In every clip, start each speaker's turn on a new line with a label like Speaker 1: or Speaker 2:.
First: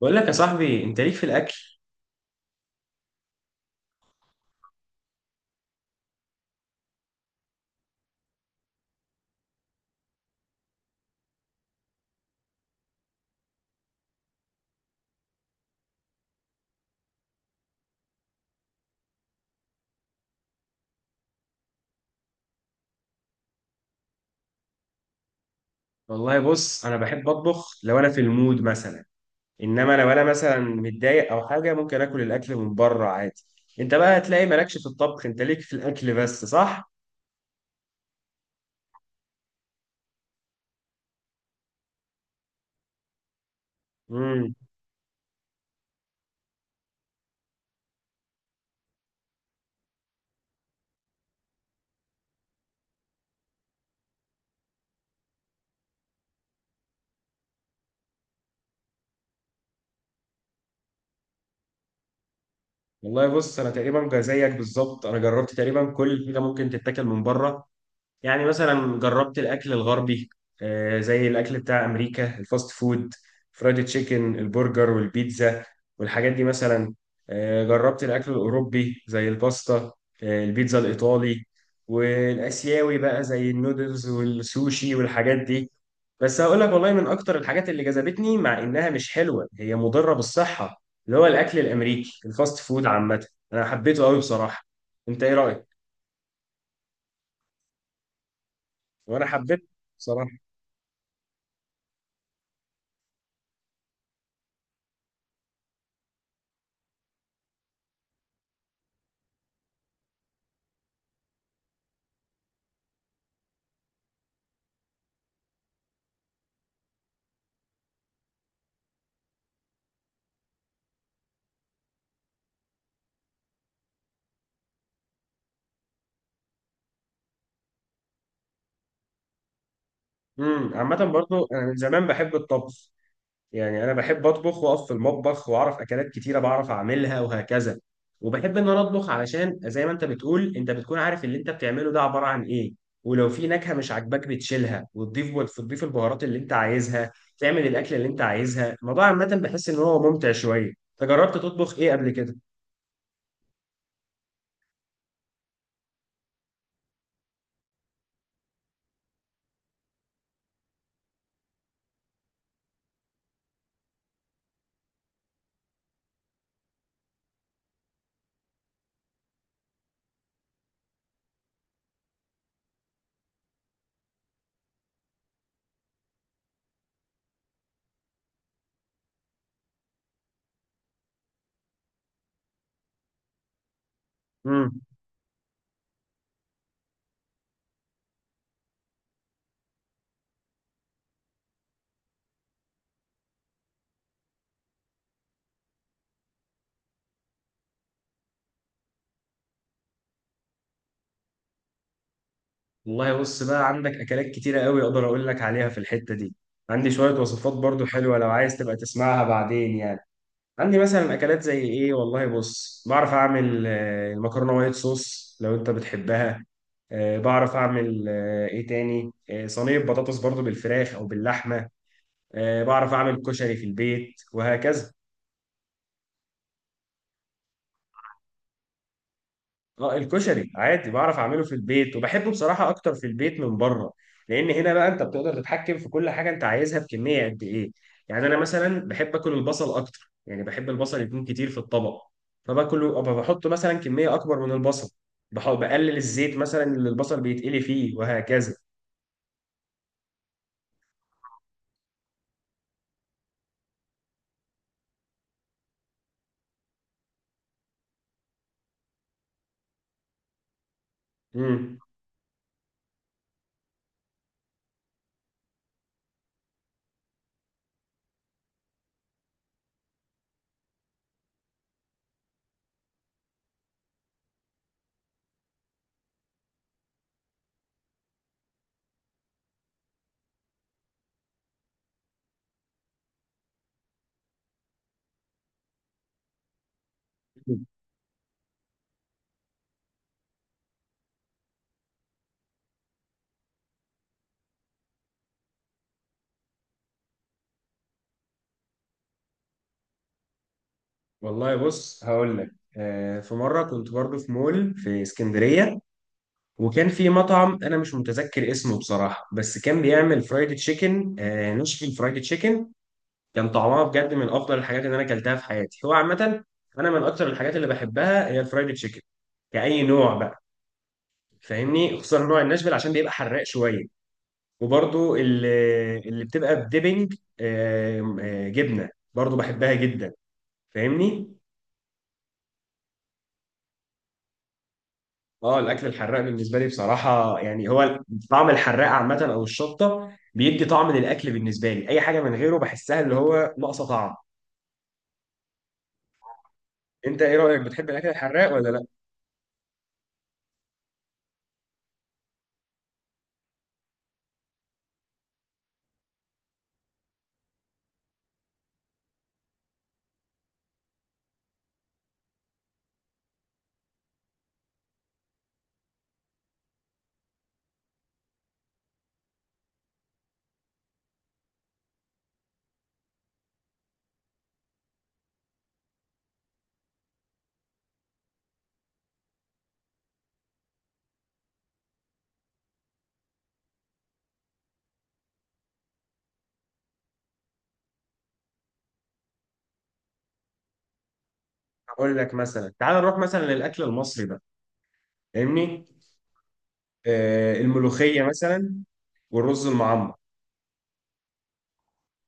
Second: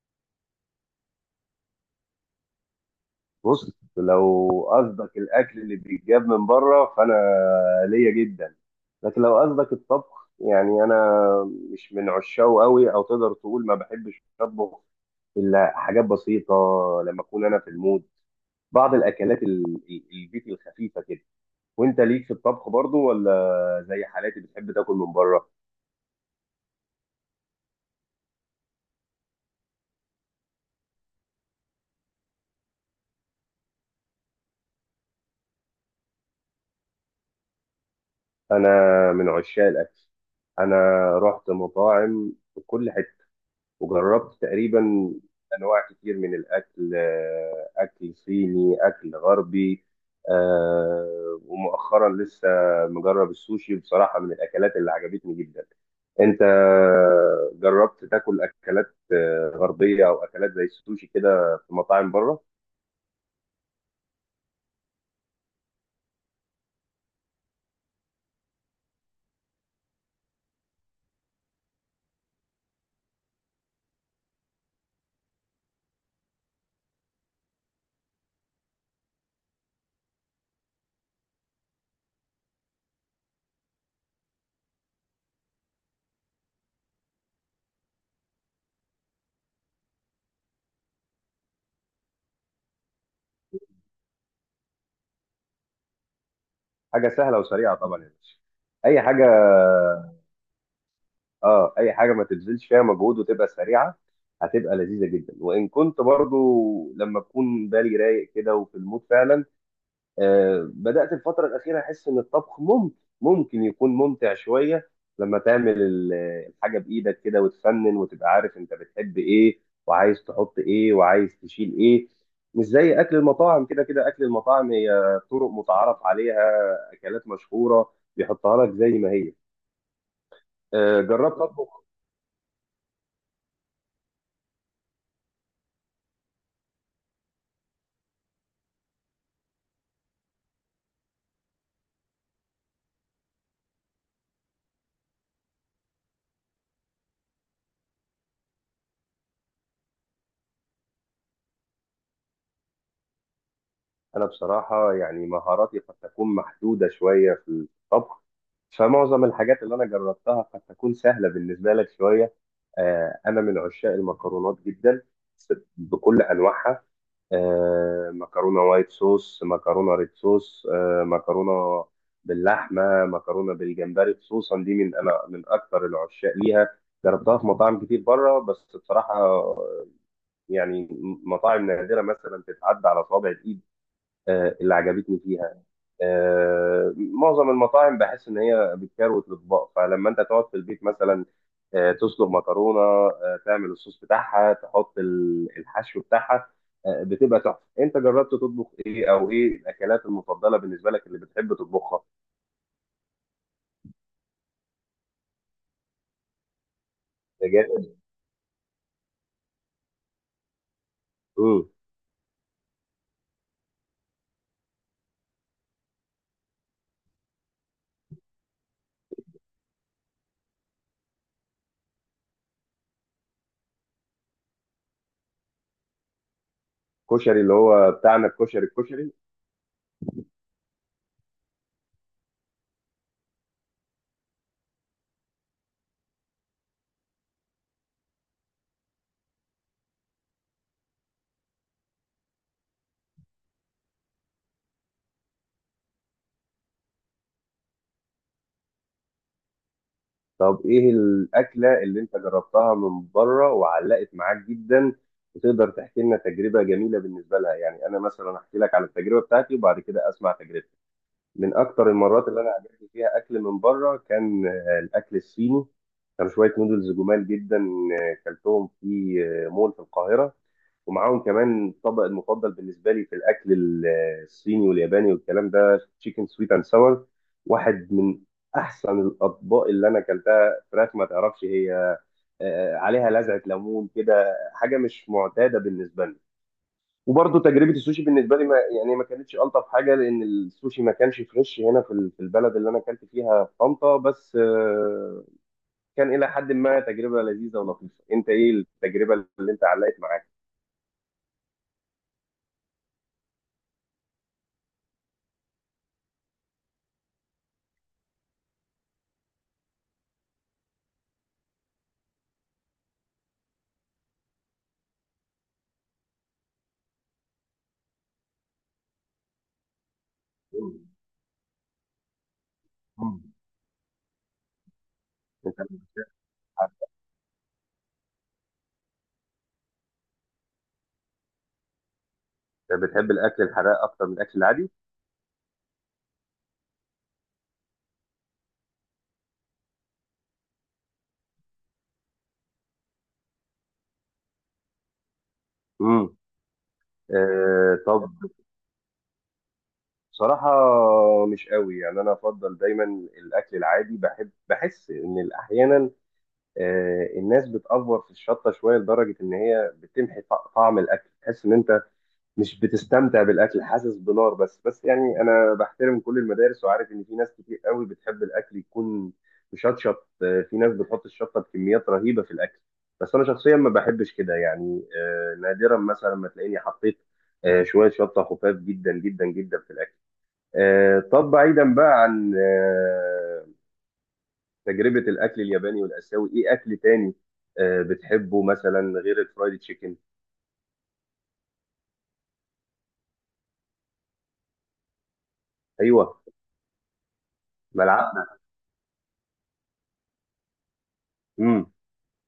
Speaker 1: بقول لك يا صاحبي، انت ليك في الاكل.
Speaker 2: بص. لو قصدك الاكل اللي بيتجاب من بره فانا ليا جدا. لكن لو قصدك الطبخ، يعني انا مش من عشاقه قوي، او تقدر تقول ما بحبش اطبخ الا حاجات بسيطه لما اكون انا في المود. بعض الاكلات البيتي الخفيفه كده. وانت ليك في الطبخ برضو ولا زي حالاتي بتحب تاكل من بره؟
Speaker 1: والله بص، انا بحب اطبخ لو انا في المود مثلا. انما لو انا مثلا متضايق او حاجه، ممكن اكل الاكل من بره عادي. انت بقى هتلاقي مالكش في الطبخ، انت ليك في الاكل بس، صح؟
Speaker 2: انا من عشاق الاكل. انا رحت مطاعم في كل حته وجربت
Speaker 1: امم
Speaker 2: تقريبا انواع كتير من الاكل. اكل صيني، اكل غربي. ومؤخرا لسه مجرب السوشي، بصراحه من الاكلات اللي عجبتني جدا. انت جربت تاكل اكلات غربيه او اكلات زي السوشي كده في مطاعم بره؟
Speaker 1: والله بص، انا تقريبا زيك بالظبط. انا جربت تقريبا كل حاجه ممكن تتاكل من بره. يعني مثلا جربت الاكل الغربي، زي الاكل بتاع امريكا الفاست فود، فرايد تشيكن، البرجر والبيتزا والحاجات دي مثلا. جربت الاكل الاوروبي زي الباستا، البيتزا الايطالي، والاسيوي بقى زي النودلز والسوشي والحاجات دي. بس هقول لك والله، من اكتر الحاجات اللي جذبتني، مع انها مش حلوه هي مضره بالصحه، اللي هو الاكل الامريكي الفاست فود عامه. انا حبيته قوي بصراحه. انت ايه رايك؟
Speaker 2: حاجه سهله وسريعه طبعا يا باشا، اي حاجه.
Speaker 1: وانا حبيت بصراحه.
Speaker 2: اه اي حاجه ما تبذلش فيها مجهود وتبقى سريعه هتبقى لذيذه جدا. وان كنت برضو لما بكون بالي رايق كده وفي المود فعلا، بدات الفتره الاخيره احس ان الطبخ ممكن يكون ممتع شويه لما تعمل الحاجه بايدك كده وتفنن وتبقى عارف انت بتحب ايه وعايز تحط ايه وعايز تشيل ايه. مش زي اكل المطاعم كده. كده اكل المطاعم هي طرق متعارف عليها، اكلات مشهوره بيحطها لك زي ما هي.
Speaker 1: عامة
Speaker 2: جربت
Speaker 1: برضو أنا من
Speaker 2: اطبخ.
Speaker 1: زمان بحب الطبخ. يعني أنا بحب أطبخ وأقف في المطبخ، وأعرف أكلات كتيرة بعرف أعملها وهكذا. وبحب إن أنا أطبخ علشان زي ما أنت بتقول، أنت بتكون عارف اللي أنت بتعمله ده عبارة عن إيه. ولو في نكهة مش عاجباك بتشيلها، وتضيف وتضيف البهارات اللي أنت عايزها، تعمل الأكلة اللي أنت عايزها. الموضوع عامة بحس إن هو ممتع شوية. أنت جربت تطبخ إيه قبل كده؟
Speaker 2: انا بصراحه يعني مهاراتي قد تكون محدوده شويه في الطبخ، فمعظم الحاجات اللي انا جربتها قد تكون سهله بالنسبه لك شويه. انا من عشاق المكرونات جدا بكل انواعها. مكرونه وايت صوص، مكرونه ريد صوص، مكرونه باللحمه، مكرونه بالجمبري خصوصا دي. انا من اكثر العشاق ليها. جربتها في مطاعم كتير بره، بس بصراحه يعني مطاعم نادره مثلا تتعدى على صوابع الايد اللي
Speaker 1: امم
Speaker 2: عجبتني فيها. معظم المطاعم بحس ان هي بتكروت الاطباق، فلما انت تقعد في البيت مثلا تسلق مكرونه، تعمل الصوص بتاعها، تحط الحشو بتاعها، بتبقى تحفه. انت جربت تطبخ ايه او ايه الاكلات المفضله بالنسبه لك اللي بتحب تطبخها؟
Speaker 1: والله بص، بقى عندك أكلات كتيرة قوي أقدر أقول لك عليها في الحتة دي. عندي شوية
Speaker 2: يا
Speaker 1: وصفات برضو
Speaker 2: جامد.
Speaker 1: حلوة لو عايز تبقى تسمعها بعدين يعني. عندي مثلا اكلات زي
Speaker 2: مم.
Speaker 1: ايه، والله بص بعرف اعمل المكرونه وايت صوص لو انت بتحبها. بعرف اعمل آه، ايه تاني آه، صينيه بطاطس برضو بالفراخ او باللحمه. بعرف اعمل كشري في البيت وهكذا.
Speaker 2: كشري اللي هو بتاعنا، الكشري، الكشري.
Speaker 1: اه الكشري عادي بعرف اعمله في البيت، وبحبه بصراحه اكتر في البيت من بره. لان هنا بقى انت بتقدر تتحكم في كل حاجه انت عايزها بكميه قد ايه. يعني انا مثلا بحب اكل البصل اكتر، يعني بحب البصل يكون كتير في الطبق، فباكله أبقى بحط مثلا كميه اكبر من البصل. بقلل الزيت مثلا اللي البصل بيتقلي فيه وهكذا.
Speaker 2: طب ايه الاكله اللي انت جربتها من بره وعلقت معاك جدا وتقدر تحكي لنا تجربه جميله بالنسبه لها؟ يعني انا مثلا احكي لك على التجربه بتاعتي، وبعد كده اسمع تجربتك. من
Speaker 1: امم
Speaker 2: اكتر المرات اللي انا عجبني فيها اكل من بره كان الاكل الصيني. كانوا شويه نودلز جمال جدا، كلتهم في مول في القاهره، ومعاهم كمان الطبق المفضل بالنسبه لي في الاكل الصيني والياباني والكلام ده، تشيكن سويت اند ساور. واحد من احسن الاطباق اللي انا اكلتها. فراخ ما تعرفش هي، عليها لذعه ليمون كده، حاجه مش معتاده بالنسبه لي. وبرضه تجربه السوشي بالنسبه لي، ما كانتش الطف حاجه، لان السوشي ما كانش فريش هنا في في البلد اللي انا اكلت فيها في طنطا، بس كان الى حد ما تجربه لذيذه ولطيفه. انت ايه التجربه اللي انت علقت معاك؟
Speaker 1: والله بص هقول لك، في مره كنت برضه في مول في اسكندريه، وكان في مطعم انا مش متذكر اسمه بصراحه، بس كان بيعمل فرايد تشيكن، آه نشفل فرايد تشيكن. كان طعمها بجد من افضل الحاجات اللي انا اكلتها في حياتي. هو عامه انا من اكتر الحاجات اللي بحبها هي الفرايد تشيكن، كأي نوع بقى،
Speaker 2: مم.
Speaker 1: فاهمني. خصوصا نوع الناشفيل عشان بيبقى
Speaker 2: مم.
Speaker 1: حراق شويه، وبرضو اللي,
Speaker 2: انت
Speaker 1: اللي بتبقى بديبنج جبنه برضو بحبها جدا، فاهمني.
Speaker 2: بتحب الاكل الحراق اكتر من الاكل العادي؟
Speaker 1: اه الاكل الحراق بالنسبه لي بصراحه يعني هو طعم الحراق عامه، او الشطه بيدي طعم للاكل بالنسبه لي. اي حاجه من غيره بحسها اللي هو ناقصه طعم.
Speaker 2: امم.
Speaker 1: انت ايه رايك، بتحب
Speaker 2: طب
Speaker 1: الاكل الحراق ولا لا؟
Speaker 2: بصراحه مش قوي، يعني انا افضل دايما الاكل العادي. بحس ان احيانا الناس بتأفور في الشطه شويه لدرجه ان هي بتمحي طعم الاكل، تحس ان انت مش بتستمتع بالاكل، حاسس بنار بس. يعني انا بحترم كل المدارس وعارف ان في ناس كتير قوي بتحب الاكل يكون مشطشط، في ناس بتحط الشطه بكميات رهيبه في الاكل. بس انا شخصيا ما بحبش كده، يعني نادرا مثلا ما تلاقيني حطيت شويه شطه خفاف جدا جدا جدا في الاكل. طب بعيدا بقى عن تجربه الاكل الياباني والاسيوي، ايه اكل تاني بتحبه مثلا غير الفرايد تشيكن؟
Speaker 1: اقول لك مثلا تعال نروح مثلا للاكل المصري بقى، فاهمني.
Speaker 2: ايوه.
Speaker 1: آه الملوخيه
Speaker 2: ملعقنا.
Speaker 1: مثلا، والرز المعمر،
Speaker 2: امم.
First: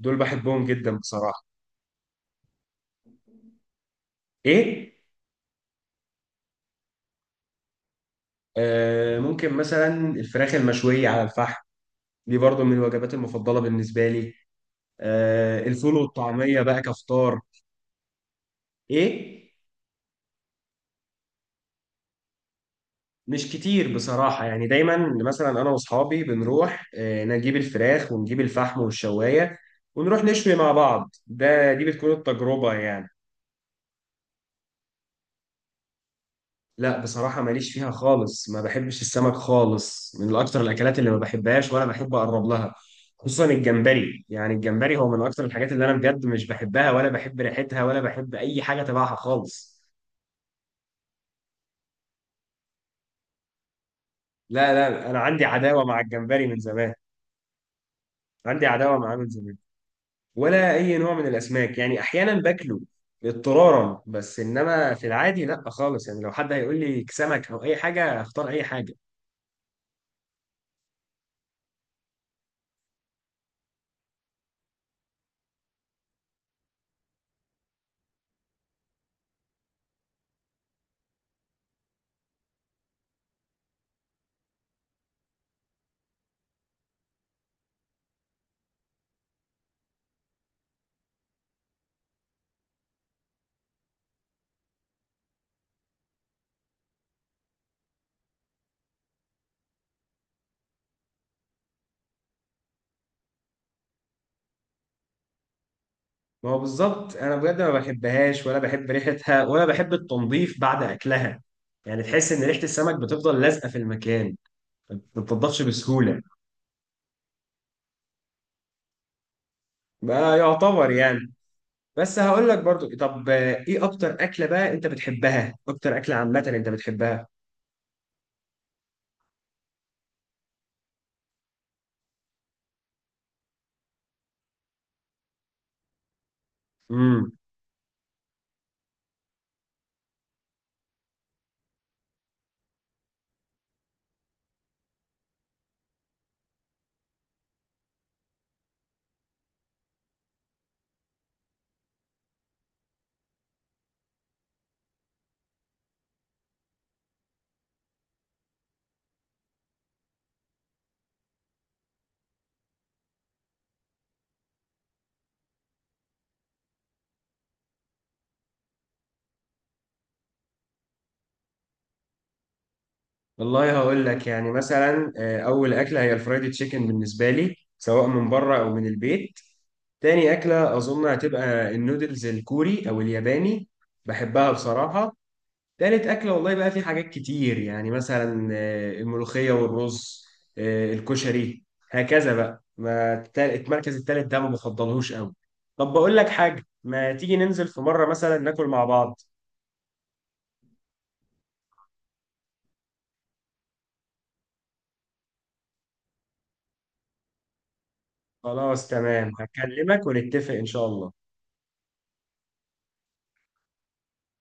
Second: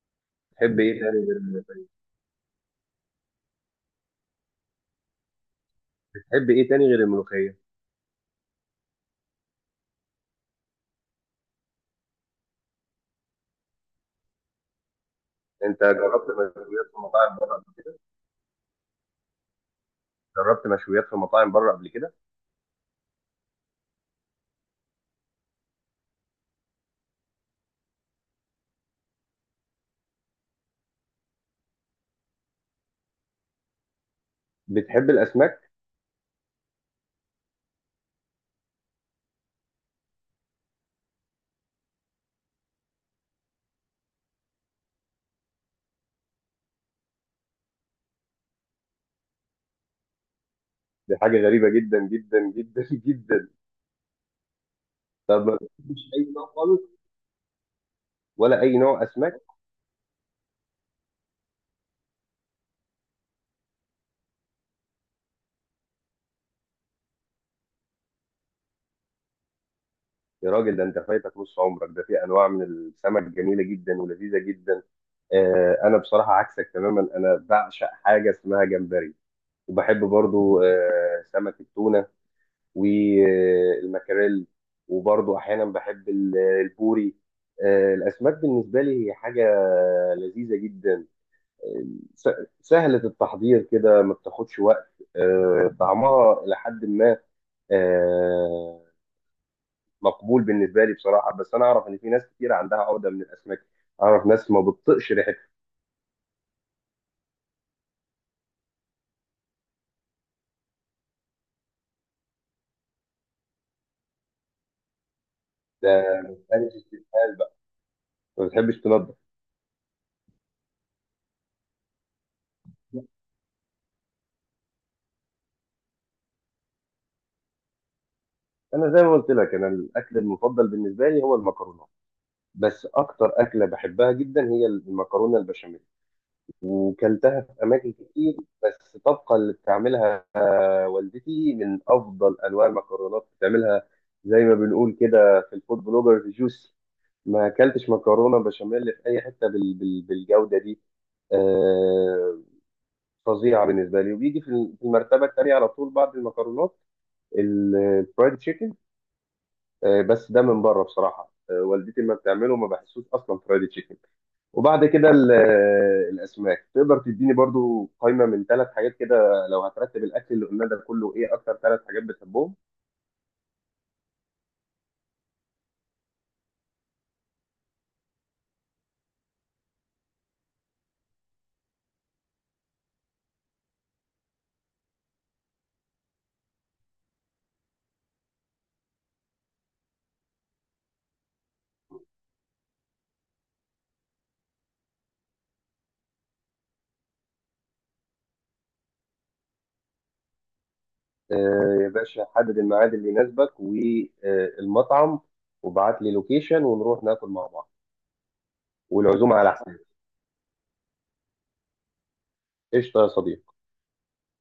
Speaker 1: دول بحبهم
Speaker 2: تحب
Speaker 1: جدا
Speaker 2: ايه تاني
Speaker 1: بصراحه.
Speaker 2: غير
Speaker 1: ايه؟
Speaker 2: تحب ايه تاني غير الملوخيه؟
Speaker 1: آه ممكن مثلا الفراخ المشويه على الفحم، دي برضو من الوجبات المفضله بالنسبه لي. آه
Speaker 2: انت
Speaker 1: الفول
Speaker 2: جربت
Speaker 1: والطعميه بقى
Speaker 2: مشويات في مطاعم
Speaker 1: كفطار.
Speaker 2: بره قبل كده
Speaker 1: ايه؟
Speaker 2: جربت مشويات في مطاعم بره قبل كده؟
Speaker 1: مش كتير بصراحة، يعني دايما مثلا أنا وأصحابي بنروح نجيب الفراخ ونجيب الفحم والشواية، ونروح نشوي مع بعض. ده دي بتكون التجربة يعني.
Speaker 2: بتحب الاسماك؟
Speaker 1: لا بصراحة ماليش فيها خالص، ما بحبش السمك خالص. من أكتر الأكلات اللي ما بحبهاش ولا بحب أقرب لها، خصوصا الجمبري. يعني الجمبري هو من أكتر الحاجات اللي أنا بجد مش بحبها، ولا بحب ريحتها، ولا بحب أي حاجة تبعها خالص.
Speaker 2: دي حاجه غريبه جدا جدا جدا جدا.
Speaker 1: لا لا، أنا عندي
Speaker 2: طب ما
Speaker 1: عداوة مع
Speaker 2: بتحبش اي
Speaker 1: الجمبري
Speaker 2: نوع
Speaker 1: من
Speaker 2: خالص
Speaker 1: زمان.
Speaker 2: ولا
Speaker 1: عندي
Speaker 2: اي
Speaker 1: عداوة
Speaker 2: نوع
Speaker 1: معاه من
Speaker 2: اسماك؟
Speaker 1: زمان. ولا اي نوع من الاسماك. يعني احيانا باكله اضطرارا، بس انما في العادي لا خالص. يعني لو حد هيقول لي سمك او اي حاجه، اختار اي حاجه.
Speaker 2: يا راجل، ده انت فايتك نص عمرك. ده في انواع من السمك جميله جدا ولذيذه جدا. انا بصراحه عكسك تماما، انا بعشق حاجه اسمها جمبري. وبحب برضو سمك التونه والمكاريل، وبرضو احيانا بحب البوري. الاسماك بالنسبه لي هي حاجه لذيذه جدا، آه، س- سهله التحضير كده، ما بتاخدش وقت، طعمها الى حد ما آه، مقبول بالنسبه لي بصراحه. بس انا اعرف ان في ناس كتير عندها عقده من الاسماك، اعرف ناس ما بتطقش ريحتها.
Speaker 1: ما هو بالظبط، انا بجد ما بحبهاش، ولا بحب ريحتها، ولا بحب التنظيف بعد اكلها. يعني تحس ان ريحه السمك بتفضل لازقه في المكان، ما بتنضفش
Speaker 2: ده
Speaker 1: بسهوله.
Speaker 2: ما بتحبش استسهال بقى، ما بتحبش تنضف.
Speaker 1: بقى يعتبر يعني. بس هقول لك برضو، طب ايه اكتر اكله بقى انت بتحبها، اكتر اكله عامه انت بتحبها؟
Speaker 2: انا زي ما قلت لك، انا الاكل المفضل بالنسبه لي هو المكرونه، بس اكتر اكله بحبها جدا هي المكرونه البشاميل، وكلتها في اماكن كتير، بس طبقا اللي بتعملها والدتي من افضل انواع المكرونات بتعملها. زي ما بنقول كده في الفود بلوجرز: جوسي. ما اكلتش مكرونه بشاميل في اي حته بالجوده دي. آه، فظيعه بالنسبه لي، وبيجي في في المرتبه الثانيه على طول بعد المكرونات الفرايد تشيكن. بس ده من بره بصراحه، والدتي لما بتعمله ما بحسوش اصلا فرايد تشيكن. وبعد كده الاسماك. تقدر تديني برضو قائمه من ثلاث حاجات كده لو هترتب الاكل اللي قلنا ده كله؟ ايه اكتر ثلاث حاجات بتحبهم؟
Speaker 1: والله هقول لك، يعني مثلا اول اكله هي الفرايدي تشيكن بالنسبه لي، سواء من بره او من البيت. تاني اكله اظن هتبقى النودلز الكوري او الياباني، بحبها بصراحه. تالت اكله والله بقى في حاجات كتير، يعني مثلا الملوخيه والرز، الكشري، هكذا بقى. ما التا- المركز التالت ده ما بفضلهوش قوي. طب بقول لك حاجه، ما تيجي ننزل في مره مثلا ناكل مع بعض؟
Speaker 2: يا باشا، حدد الميعاد اللي يناسبك والمطعم، وابعت لي لوكيشن ونروح ناكل مع بعض.
Speaker 1: خلاص تمام،
Speaker 2: والعزومه على حسابي.
Speaker 1: هكلمك ونتفق ان شاء الله.
Speaker 2: قشطه يا صديقي.